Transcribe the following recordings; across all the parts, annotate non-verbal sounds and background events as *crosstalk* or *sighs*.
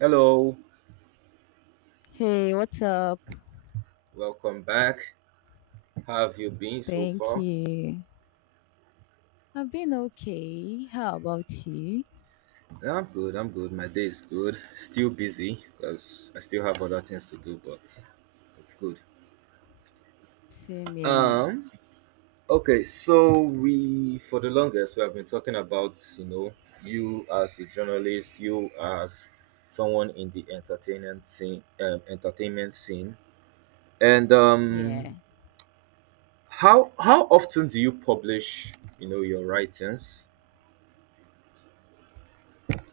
Hello, Hey, what's up? welcome back. How have you been so Thank far? you. I've been okay. How about you? Yeah, I'm good, I'm good. My day is good. Still busy because I still have other things to do, but it's good. Same here. Um, okay, so we, for the longest, we have been talking about, you as a journalist, you as someone in the entertainment scene, entertainment scene. And Yeah. how often do you publish, your writings?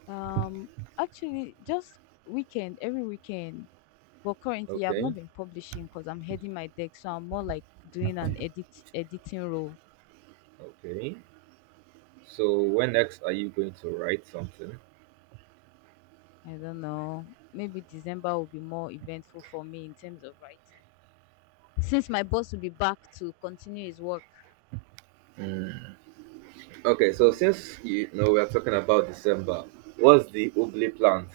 Um, actually, just weekend, every weekend. But currently, I've Okay, not been publishing because I'm heading my deck, so I'm more like doing an editing role. okay. So, when next are you going to write something? I don't know. Maybe December will be more eventful for me in terms of writing, since my boss will be back to continue his work. Mm. Okay, so Mm-hmm. since you know we're talking about December, what's the ugly plant?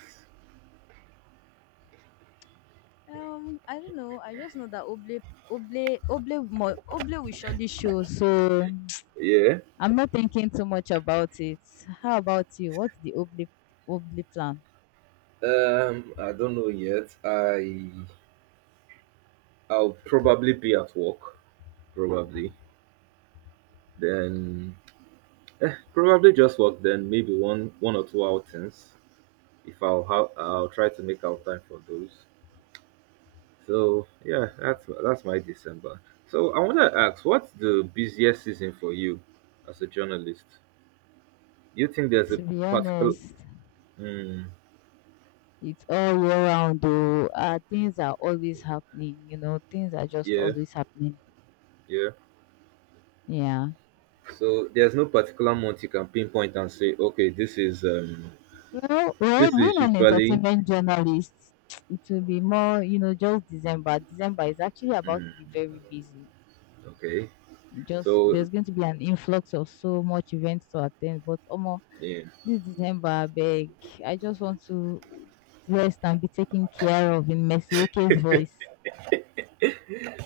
I don't know. I just know that Oble will surely show. So Yeah. I'm not thinking too much about it. How about you? What's the Oble plan? I don't know yet. I'll probably be at work, probably. Then probably just work. Then maybe one or two outings. If I'll have, I'll try to make out time for those. So yeah, that's my December. So I want to ask, what's the busiest season for you as a journalist? You think there's a To be particular. honest, mm, it's all year round though. Things are always happening, you know, things are just yeah, always happening. yeah. Yeah. So there's no particular month you can pinpoint and say, okay, this is, Well, being an usually entertainment journalist, *tsk* it will be more, you know, just December. December is actually about to be very busy. okay. Just So there's going to be an influx of so much events to attend, but omo, yeah. this December, I just want to rest and be taken care of in Mercy voice.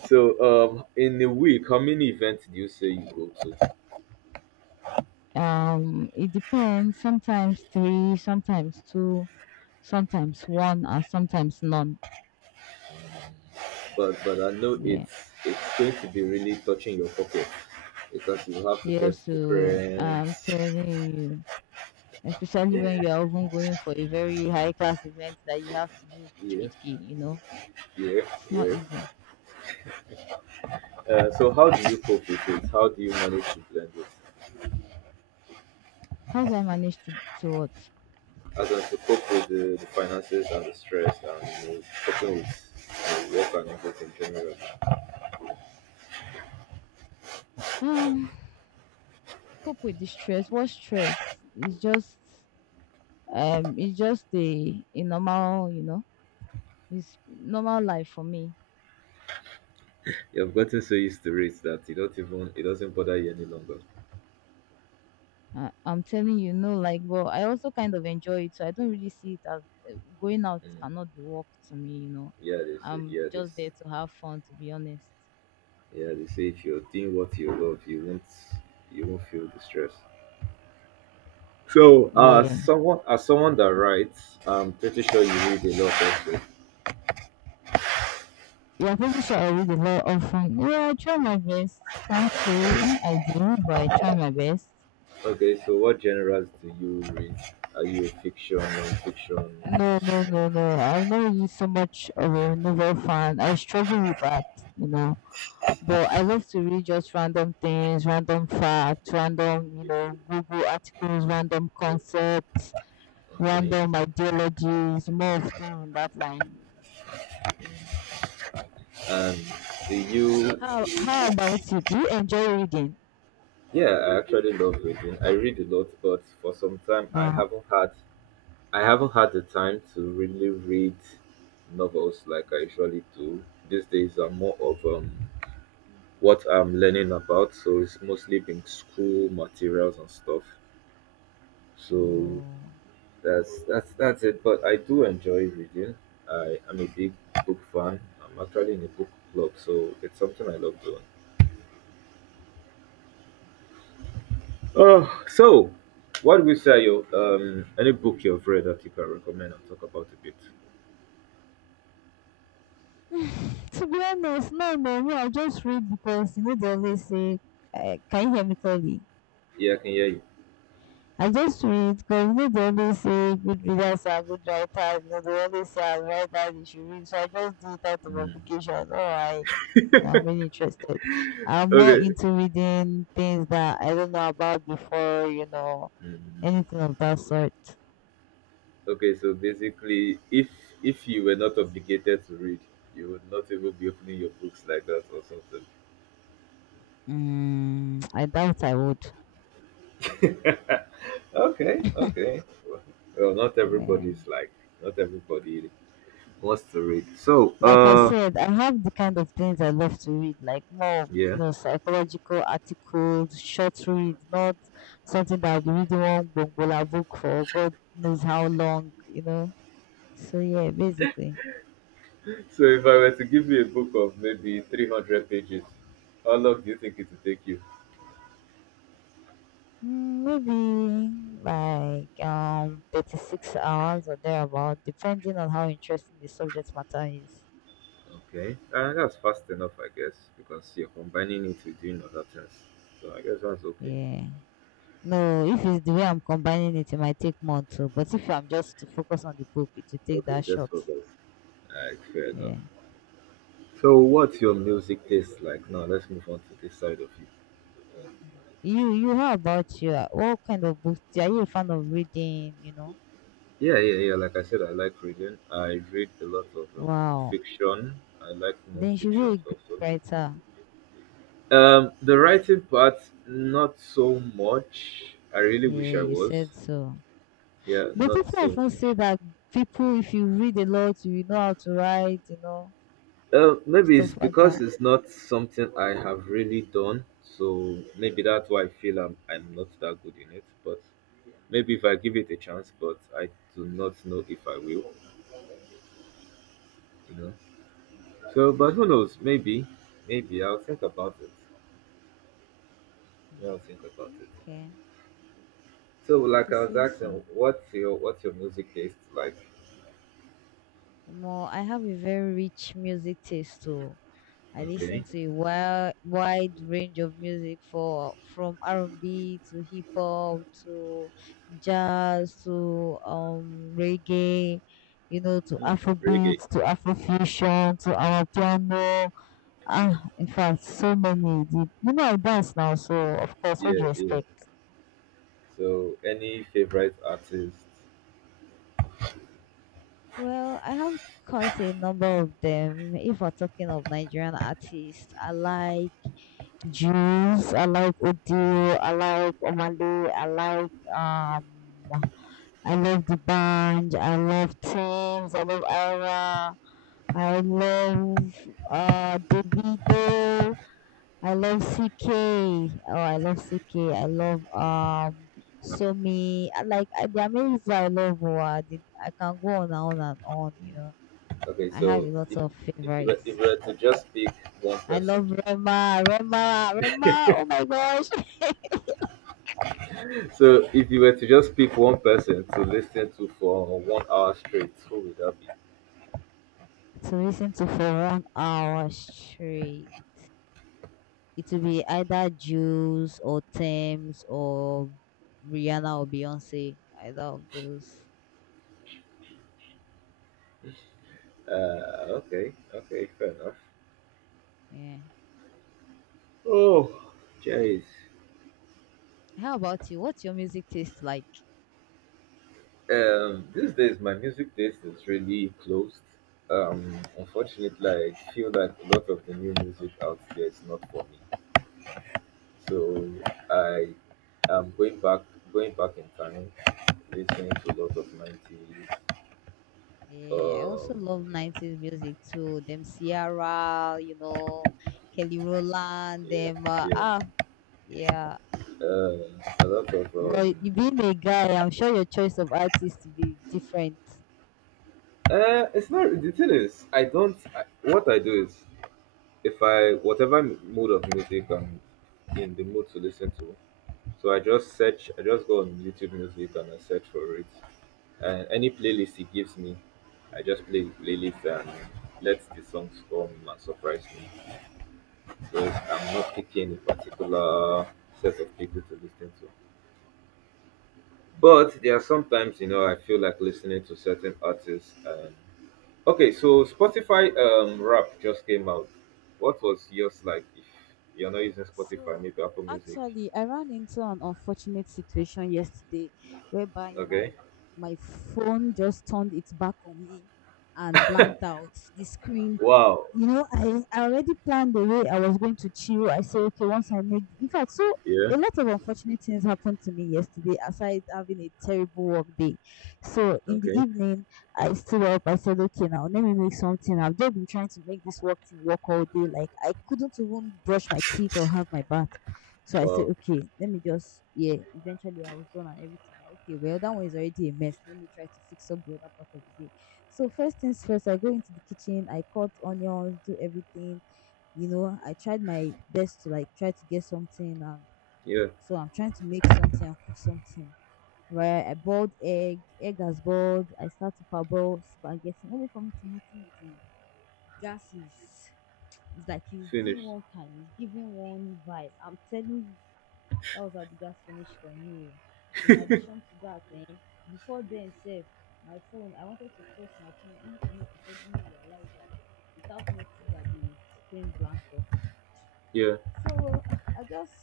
So, in a week, how many events do you say you go to? It depends. Sometimes three, sometimes two, sometimes one, and sometimes none. But I know Yeah. it's going to be really touching your pocket because you have to Yeah, get so different. I'm telling you, especially when you are even going for a very high class event that you have to do Yeah, jiki jiki, you know, yeah, it's not yeah. easy. So, how do you cope with it? How do you manage to blend it How do I to what? as I to cope with the, finances and the stress and, coping with, work and everything generally. Um, cope with the stress. What stress? It's just it's just a normal, you know, it's normal life for me. You've gotten so used to it that you don't even it doesn't bother you any longer. I'm telling you, no, like but I also kind of enjoy it, so I don't really see it as going out cannot be work to me, you know. Yeah, they say I'm yeah this just there to have fun to be honest. yeah they say if you're doing what you love, you won't feel the stress. So Yeah. someone as someone that writes, I'm pretty sure you read a lot also. Yeah, pretty sure I read a lot of fun. Yeah, I try my best. Can't say I do, but I try my best. Okay, so what genres do you read? Are you a fiction, non fiction? No. I'm not really so much of a novel fan. I struggle with that, you know. But I love to read just random things, random facts, random, you know, Google articles, random concepts, Okay. random ideologies, more of things in that line. And do you How about you? Do you enjoy reading? Yeah, I actually love reading. I read a lot, but for some time Wow. I haven't had the time to really read novels like I usually do. These days are more of what I'm learning about, so it's mostly been school materials and stuff. So Oh, that's it. But I do enjoy reading. I am a big book fan. I'm actually in a book club, so it's something I love doing. So, what would you say you any book you've read that you can recommend and talk about a bit? to be honest, no. I just read because you know they always say, "Can you hear me clearly?" Yeah, I can hear you. I just read because you know they always say good readers are good writers. You know they always say as writers you should read. So I just do it out of Mm. obligation. Oh, like you know, I'm really interested. I'm more Okay. into reading things that I don't know about before. You know Mm. anything of that sort. Okay, so basically, if you were not obligated to read, you would not even be opening your books like that or something. Mm, I doubt I would. Okay, okay. Well, Yeah. Not everybody wants to read. So, Like I said, I have the kind of things I love to read, like more, you yeah. know, psychological articles, short reads, not something that I'll be reading one bongola book for God knows how long, you know. So yeah, basically. So if I were to give you a book of maybe 300 pages, how long do you think it would take you? Maybe like 36 hours or thereabout, depending on how interesting the subject matter is. Okay, that's fast enough, I guess, because you're combining it with doing other things. So I guess that's okay. Yeah. No, if it's the way I'm combining it, it might take more too. But if I'm just to focus on the book, it will take Okay, that just short. for that. Alright, fair enough. Yeah. So what's your music taste like? Now let's move on to this side of you. You how about you? Like, what kind of books are you a fan of reading, you know? Yeah, yeah, yeah. Like I said, I like reading. I read a lot of Wow. fiction. I like Then you should be non-fiction a great also. writer. The writing part, not so much. I really wish Yeah, I you was. said so. Yeah, But not people so often say much. that people if you read a lot you know how to write, you know, Maybe it's stuff like because that. it's not something I have really done, so maybe that's why I feel I'm not that good in it. But maybe if I give it a chance, but I do not know if I will, you know. So, but who Mm, knows? Maybe I'll think about it. Yeah, mm. I'll think about it. Okay. So, If like you I was say so. asking, what's your music taste like? More I have a very rich music taste too. I listen Okay, to a wide range of music for from R&B to hip hop to jazz to reggae, you know, to mm, Afrobeat reggae. to Afrofusion to our piano. Ah, in fact, so many. The- You know, I dance now, so of course, what do Yeah, you yeah. expect? So, any favorite artists? Well, I have quite a number of them. If we're talking of Nigerian artists, I like Jews. I like Udu. I like Omalé, I like I love the band. I love Teams. I love Ara. I love Davido. I love CK. Oh, I love CK. I love Somi. I like, there are many people I love who are- I can go on and on and on. You know, Okay, I have so a lot if of if you were, if favorites. you were to just pick one I person, love Rema. Oh my gosh. *laughs* so if you were to just pick one person to listen to for 1 hour straight, who would that be? To listen to for 1 hour straight. It will be either Juice or Thames or Rihanna or Beyonce, either of those. Okay, okay, fair enough. Yeah. Oh, jeez. How about you? What's your music taste like? These days my music taste is really closed. Unfortunately, I feel that a lot of the new music out there is not for me. So I am going back in time, listening to a lot of 90s. Yeah, I also Um, love 90s music too. Them Ciara, you know, Kelly Rowland, yeah, them, yeah. Yeah. Uh, a lot of Well, um. you being a guy, I'm sure your choice of artists will be different. It's not. The thing is, I don't. What I do is, if I whatever mood of music I'm in the mood to listen to, so I just search. I just go on YouTube Music and I search for it, and any playlist it gives me, I just play the playlist and let the songs come and surprise me. So I'm not picking a particular set of people to listen to. But there are sometimes, you know, I feel like listening to certain artists. And okay, so Spotify rap just came out. What was yours like? If you're not using Spotify, So maybe Apple Music. actually, I ran into an unfortunate situation yesterday whereby Okay. my phone just turned its back on me and blanked out the screen. Wow. You know, I already planned the way I was going to chill. I said, okay, once I make, in fact, so Yeah. a lot of unfortunate things happened to me yesterday, aside having a terrible work day. So in the Okay. evening, I stood up. I said, okay, now let me make something. I've just been trying to make this work thing work all day. Like I couldn't even brush my teeth or have my bath. So I said, Wow. okay, let me just yeah. Eventually, I was done and everything. Now, okay, well that one is already a mess. Let me try to fix up the other part of the day. So first things first, I go into the kitchen. I cut onions, do everything. You know, I tried my best to like try to get something. Yeah. So I'm trying to make something and cook something where I boiled egg, egg has boiled. I start to parboil spaghetti only for me to notice the gas is it's like he's doing Finished. one kind, he's giving one vibe. I'm telling you, that was how the gas finished on me. Oh. In addition to that, before then sef, my phone, I wanted to press my phone only for me to suddenly realize that without no food that the screen blanked off. Yeah. So *sighs* I just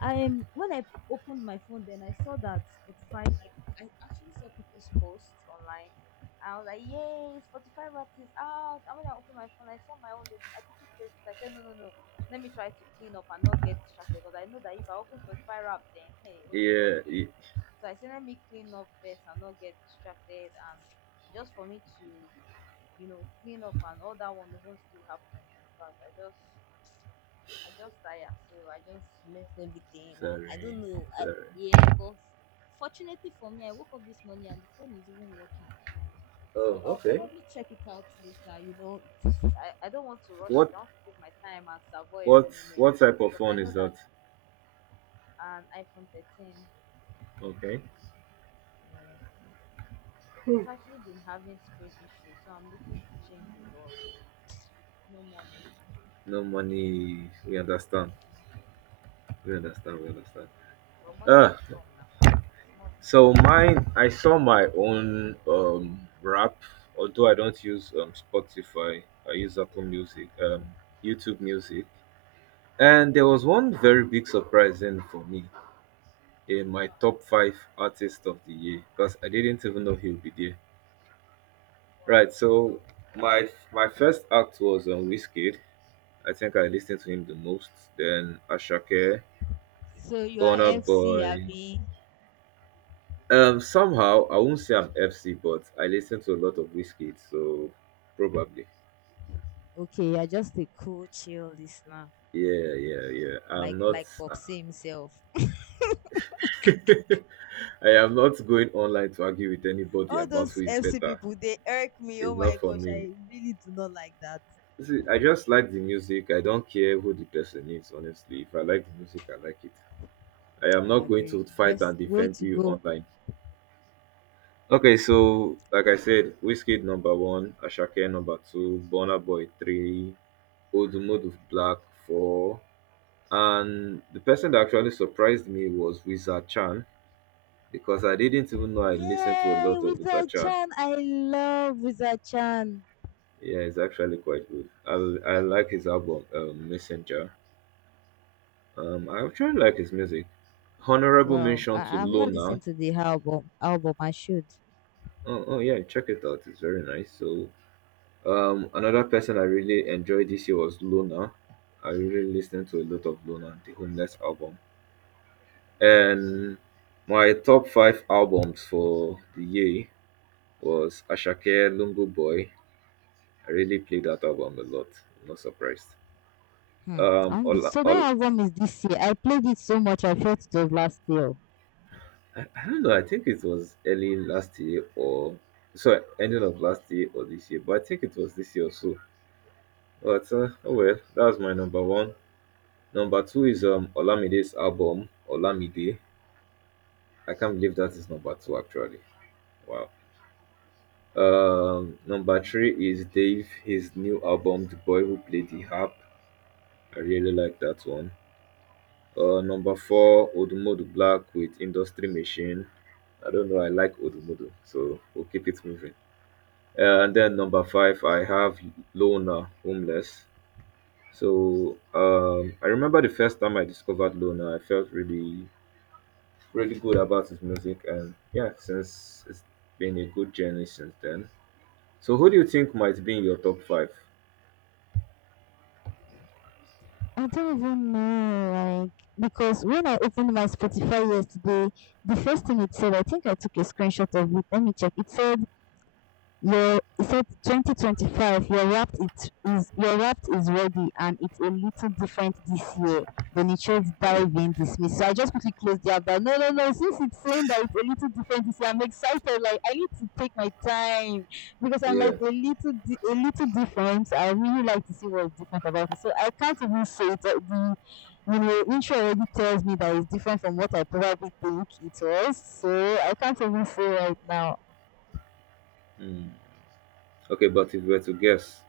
I when I opened my phone then I saw that Spotify like I actually saw people's posts online. I was like, yay, Spotify wrapped is out. And when I opened my phone, I saw my own loading. I quickly closed it. I said, No. Let me try to clean up and not get distracted because I know that if I open Spotify Wrapped, then hey, what's on Yeah. here? So I said, let me clean up first and not get distracted. And just for me to, you know, clean up and all that one won't still happen. In fact, I just tired, so I just left everything, and I Sorry. don't know. Sorry. Yeah, but fortunately for me, I woke up this morning and the phone is even working. Oh, So I'll okay. probably check it out later. You know, I don't want to rush it. What? I want to take my time and savour every What? moment What type of because I phone know is that that? an iPhone 13, Okay. uh, it's actually been having screen issues. So I'm looking to change it, but no money. No money. We understand. Mhm. We understand. We understand. But money Ah, will come now. Small thing. so mine, I saw my own rap, although I don't use Spotify. I use Apple Music, YouTube Music, and there was one very big surprise in for me in my Wow, top five artist of the year because I didn't even know he would be there. wow. Right. Tell So me. my first act was on Wizkid. I think I listened to him the most. Then Ashake, So you are Burna FC, Boy. Abby. Somehow I won't say I'm FC, but I listen to a lot of Wizkid, so probably. Okay, you're just a cool, chill listener, Yeah, yeah, yeah. like I'm not. like Popsy himself. *laughs* I am not going online to argue with anybody All about who those is FC better. people, they irk me. Oh It's my not for gosh, me. I really do not like that. See, I just like the music. I don't care who the person is. Honestly, if I like the music, I like it. I am I not going agree. to fight Best and way defend to you go. online. Okay, so like I said, Whiskey number one, Ashake number two, Burna Boy three, Odumodu Black four. And the person that actually surprised me was Wizard Chan because I didn't even know I listened to a Yay, lot of Wizard Wizard Chan. Chan! I love Wizard Chan. Yeah, he's actually quite good. I like his album, Messenger. I actually like his music. Honorable Well, mention to I've not Lona. listened to the album. Album, I should. Oh, oh yeah, check it out. It's very nice. So, another person I really enjoyed this year was Lona. I really listened to a lot of Lona, the Homeless album. And my top five albums for the year was Ashake Lungu Boy. I really played that album a lot. I'm not surprised. Hmm. Um, And all, so all, that album is this year. I played it so much I felt it was last year. I don't know. I think it was early last year or sorry, ending of last year or this year, but I think it was this year or so. But oh well, that was my number one. Number two is Olamide's album Olamide. I can't believe that is number two actually. Wow. Number three is Dave, his new album, The Boy Who Played the Harp. I really like that one. Number four, Odumodu Black with Industry Machine. I don't know. I like Odumodu, so we'll keep it moving. And then number five, I have Lona Homeless. So I remember the first time I discovered Lona, I felt really, really good about his music, and yeah, since it's been a good journey since then. So who do you think might be in your top five? I don't even know, like, because when I opened my Spotify yesterday, the first thing it said, I think I took a screenshot of it. Let me check. It said 2025, your wrap is ready and it's a little different this year. Then it shows diving in dismiss. So I just quickly closed the app down. No. Since it's saying that it's a little different this year, I'm excited. Like I need to take my time because I'm like Yeah. A little different. I really like to see what's different about it. So I can't even say it. The intro already tells me that it's different from what I probably think it was. So I can't even say right now. Mm. Okay, but if you were to guess,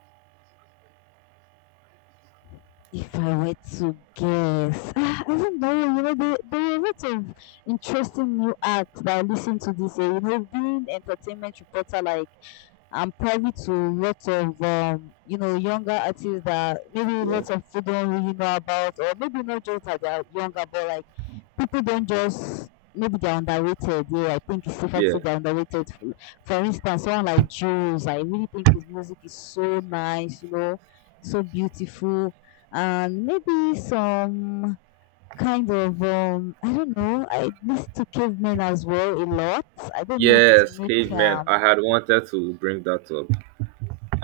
If I were to guess, *laughs* ah, I don't know. You know, there are lots of interesting new acts that I listen to this year. You know, being entertainment reporter, like I'm privy to lots of you know younger artists that maybe yeah, lots of people don't really know about, or maybe not just that they're younger, but like people don't just maybe they're underrated. Yeah, I think it's safer to yeah. say they're underrated. For instance, someone like Jules, I really think his music is so nice, you know, so beautiful, and maybe some kind of I don't know. I listen to Cavemen as well a lot. I don't know if it will Yes, make Caveman. I had wanted to bring that up.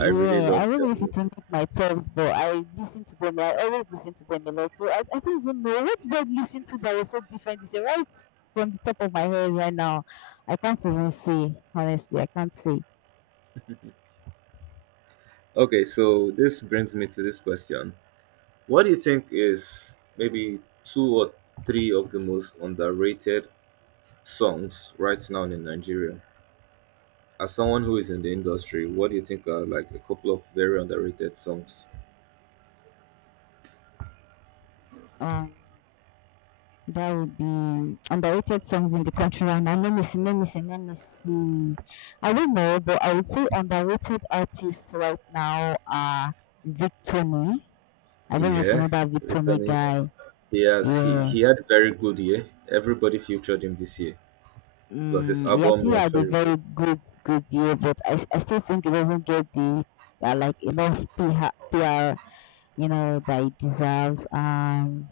I really I love don't that know if it's music. among my tops, but I listen to them. I always listen to them a lot. So I don't even know what did I listen to that was so different. It's right from the top of my head right now. I can't even say honestly. I can't say. Okay, so this brings me to this question. What do you think is maybe two or three of the most underrated songs right now in Nigeria? As someone who is in the industry, what do you think are like a couple of very underrated songs? Um, that would be underrated songs in the country right now. Let me see. I don't know, but I would say underrated artists right now are Victor. I don't know if you know Yes, that Victor Litany. guy. He has he, Yeah. he had a very good year. Everybody featured him this year. Plus his Mm, we album actually was had a very good. very good year, but I still think it doesn't get the like enough PR, you know that it deserves. And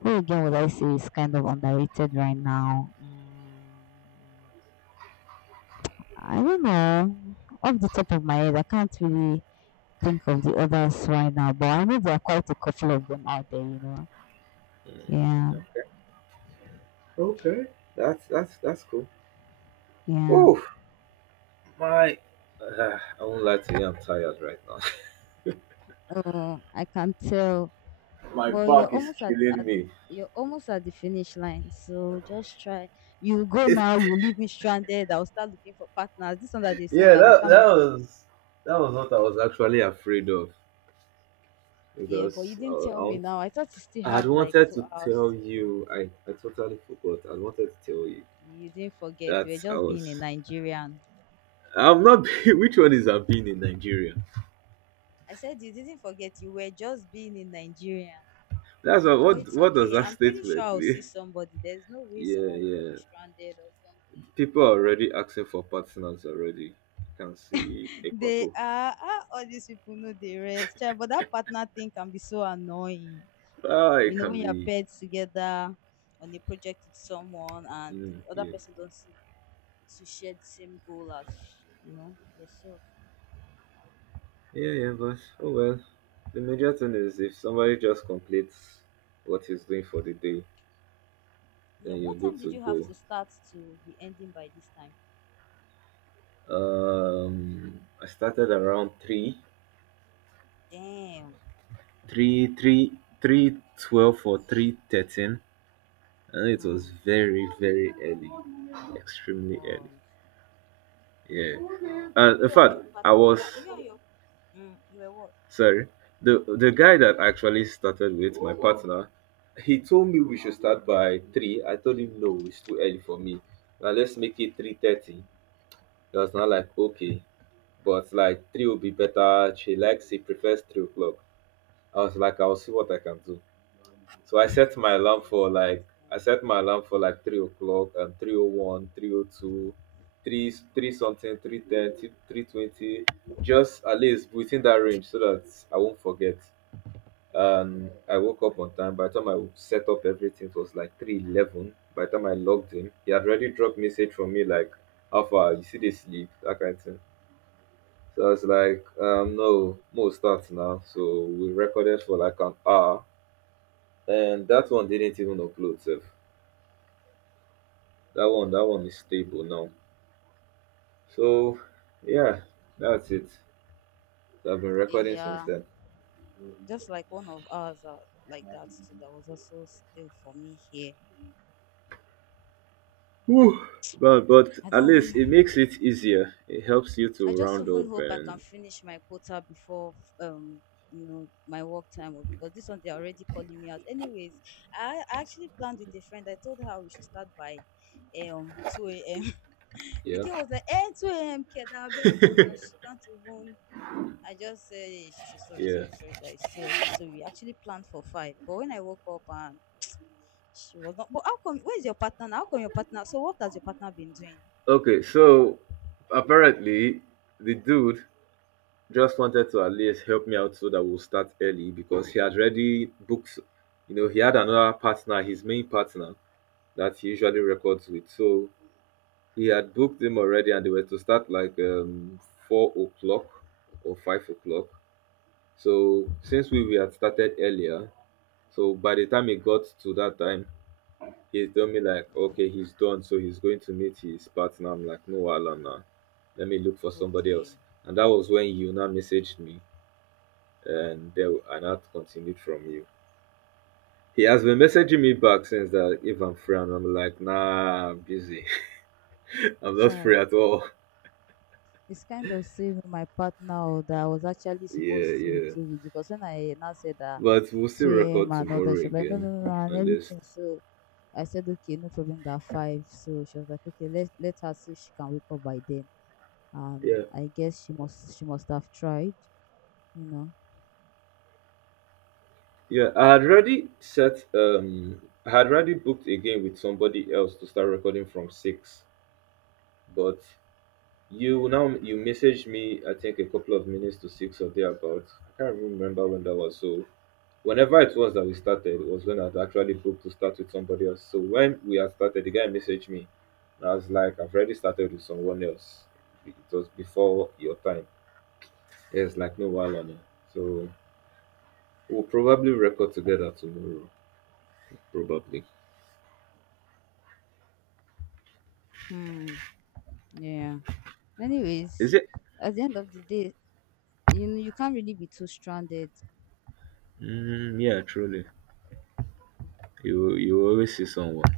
who again would I say is kind of underrated right now? Mm, I don't know. Off the top of my head, I can't really think of the others right now, but I know there are quite a couple of them out there. You know. Yeah. Yeah. Okay, that's cool. Yeah. Oh my! I won't lie to you. I'm tired right now. Oh, I can tell. *laughs* My Well, you're back is almost killing at the me. you're almost at the finish line. So just try. You go It, now, you leave me stranded. I'll start looking for partners. This one that they said yeah, that we that can't that be was that was what I was actually afraid of because I had wanted to tell you. I totally forgot. I wanted to tell you that I was. I'm not. *laughs* Which one is I'm being in Nigeria? That's what. What does that statement mean? *laughs* Yeah, yeah. People are already asking for partners already. I can see Ekwapo. Ah, it can be. Mm, yeah. Yeah, yeah, but oh well. The major thing is if somebody just completes what he's doing for the day, then you're good to go. I started around three, three, 3:12 or 3:13, and it was very, very early. Extremely early. Yeah. And in fact I was. Sorry. The guy that actually started with my partner, he told me we should start by three. I told him no, it's too early for me. Now let's make it 3:30. He was not like okay, but like three will be better. She likes He prefers 3 o'clock. I was like, I'll see what I can do. So I set my alarm for like 3 o'clock and 3:01, 3:02, three three something, 3:30, 3:20. Just at least within that range so that I won't forget, and I woke up on time. By the time I set up everything, it was like 3:11. By the time I logged in, he had already dropped message from me like, "How far? You see the sleep?" That kind of thing. So I was like, "No, more starts now." So we recorded for like an hour, and that one didn't even upload. Sef. That one is stable now. So yeah, that's it. So I've been recording since then. Whew. But at least it makes it easier. It helps you to round up and yeah. Yeah. Okay, so apparently the dude just wanted to at least help me out so that we'll start early because he had already booked, he had another partner, his main partner that he usually records with. So he had booked him already and they were to start like 4 o'clock or 5 o'clock. So since we had started earlier, so by the time it got to that time, he told me like, okay, he's done, so he's going to meet his partner. I'm like, no, Alana, let me look for somebody else. And that was when you now messaged me, and that continued from you. He has been messaging me back since that if I'm free, and I'm like, nah, I'm busy. *laughs* I'm not free at all. *laughs* Yeah, yeah. But we'll still record tomorrow again, at least. Yeah. Yeah, I had already booked again with somebody else to start recording from 6, but you now you messaged me I think a couple of minutes to 6 or thereabouts. I can't even remember when that was. So whenever it was that we started it was when I'd actually booked to start with somebody else. So when we had started, the guy messaged me. And I was like, I've already started with someone else. It was before your time. It's like no while on it. So we'll probably record together tomorrow. Probably. Is it? Mm, yeah, truly. You always see someone.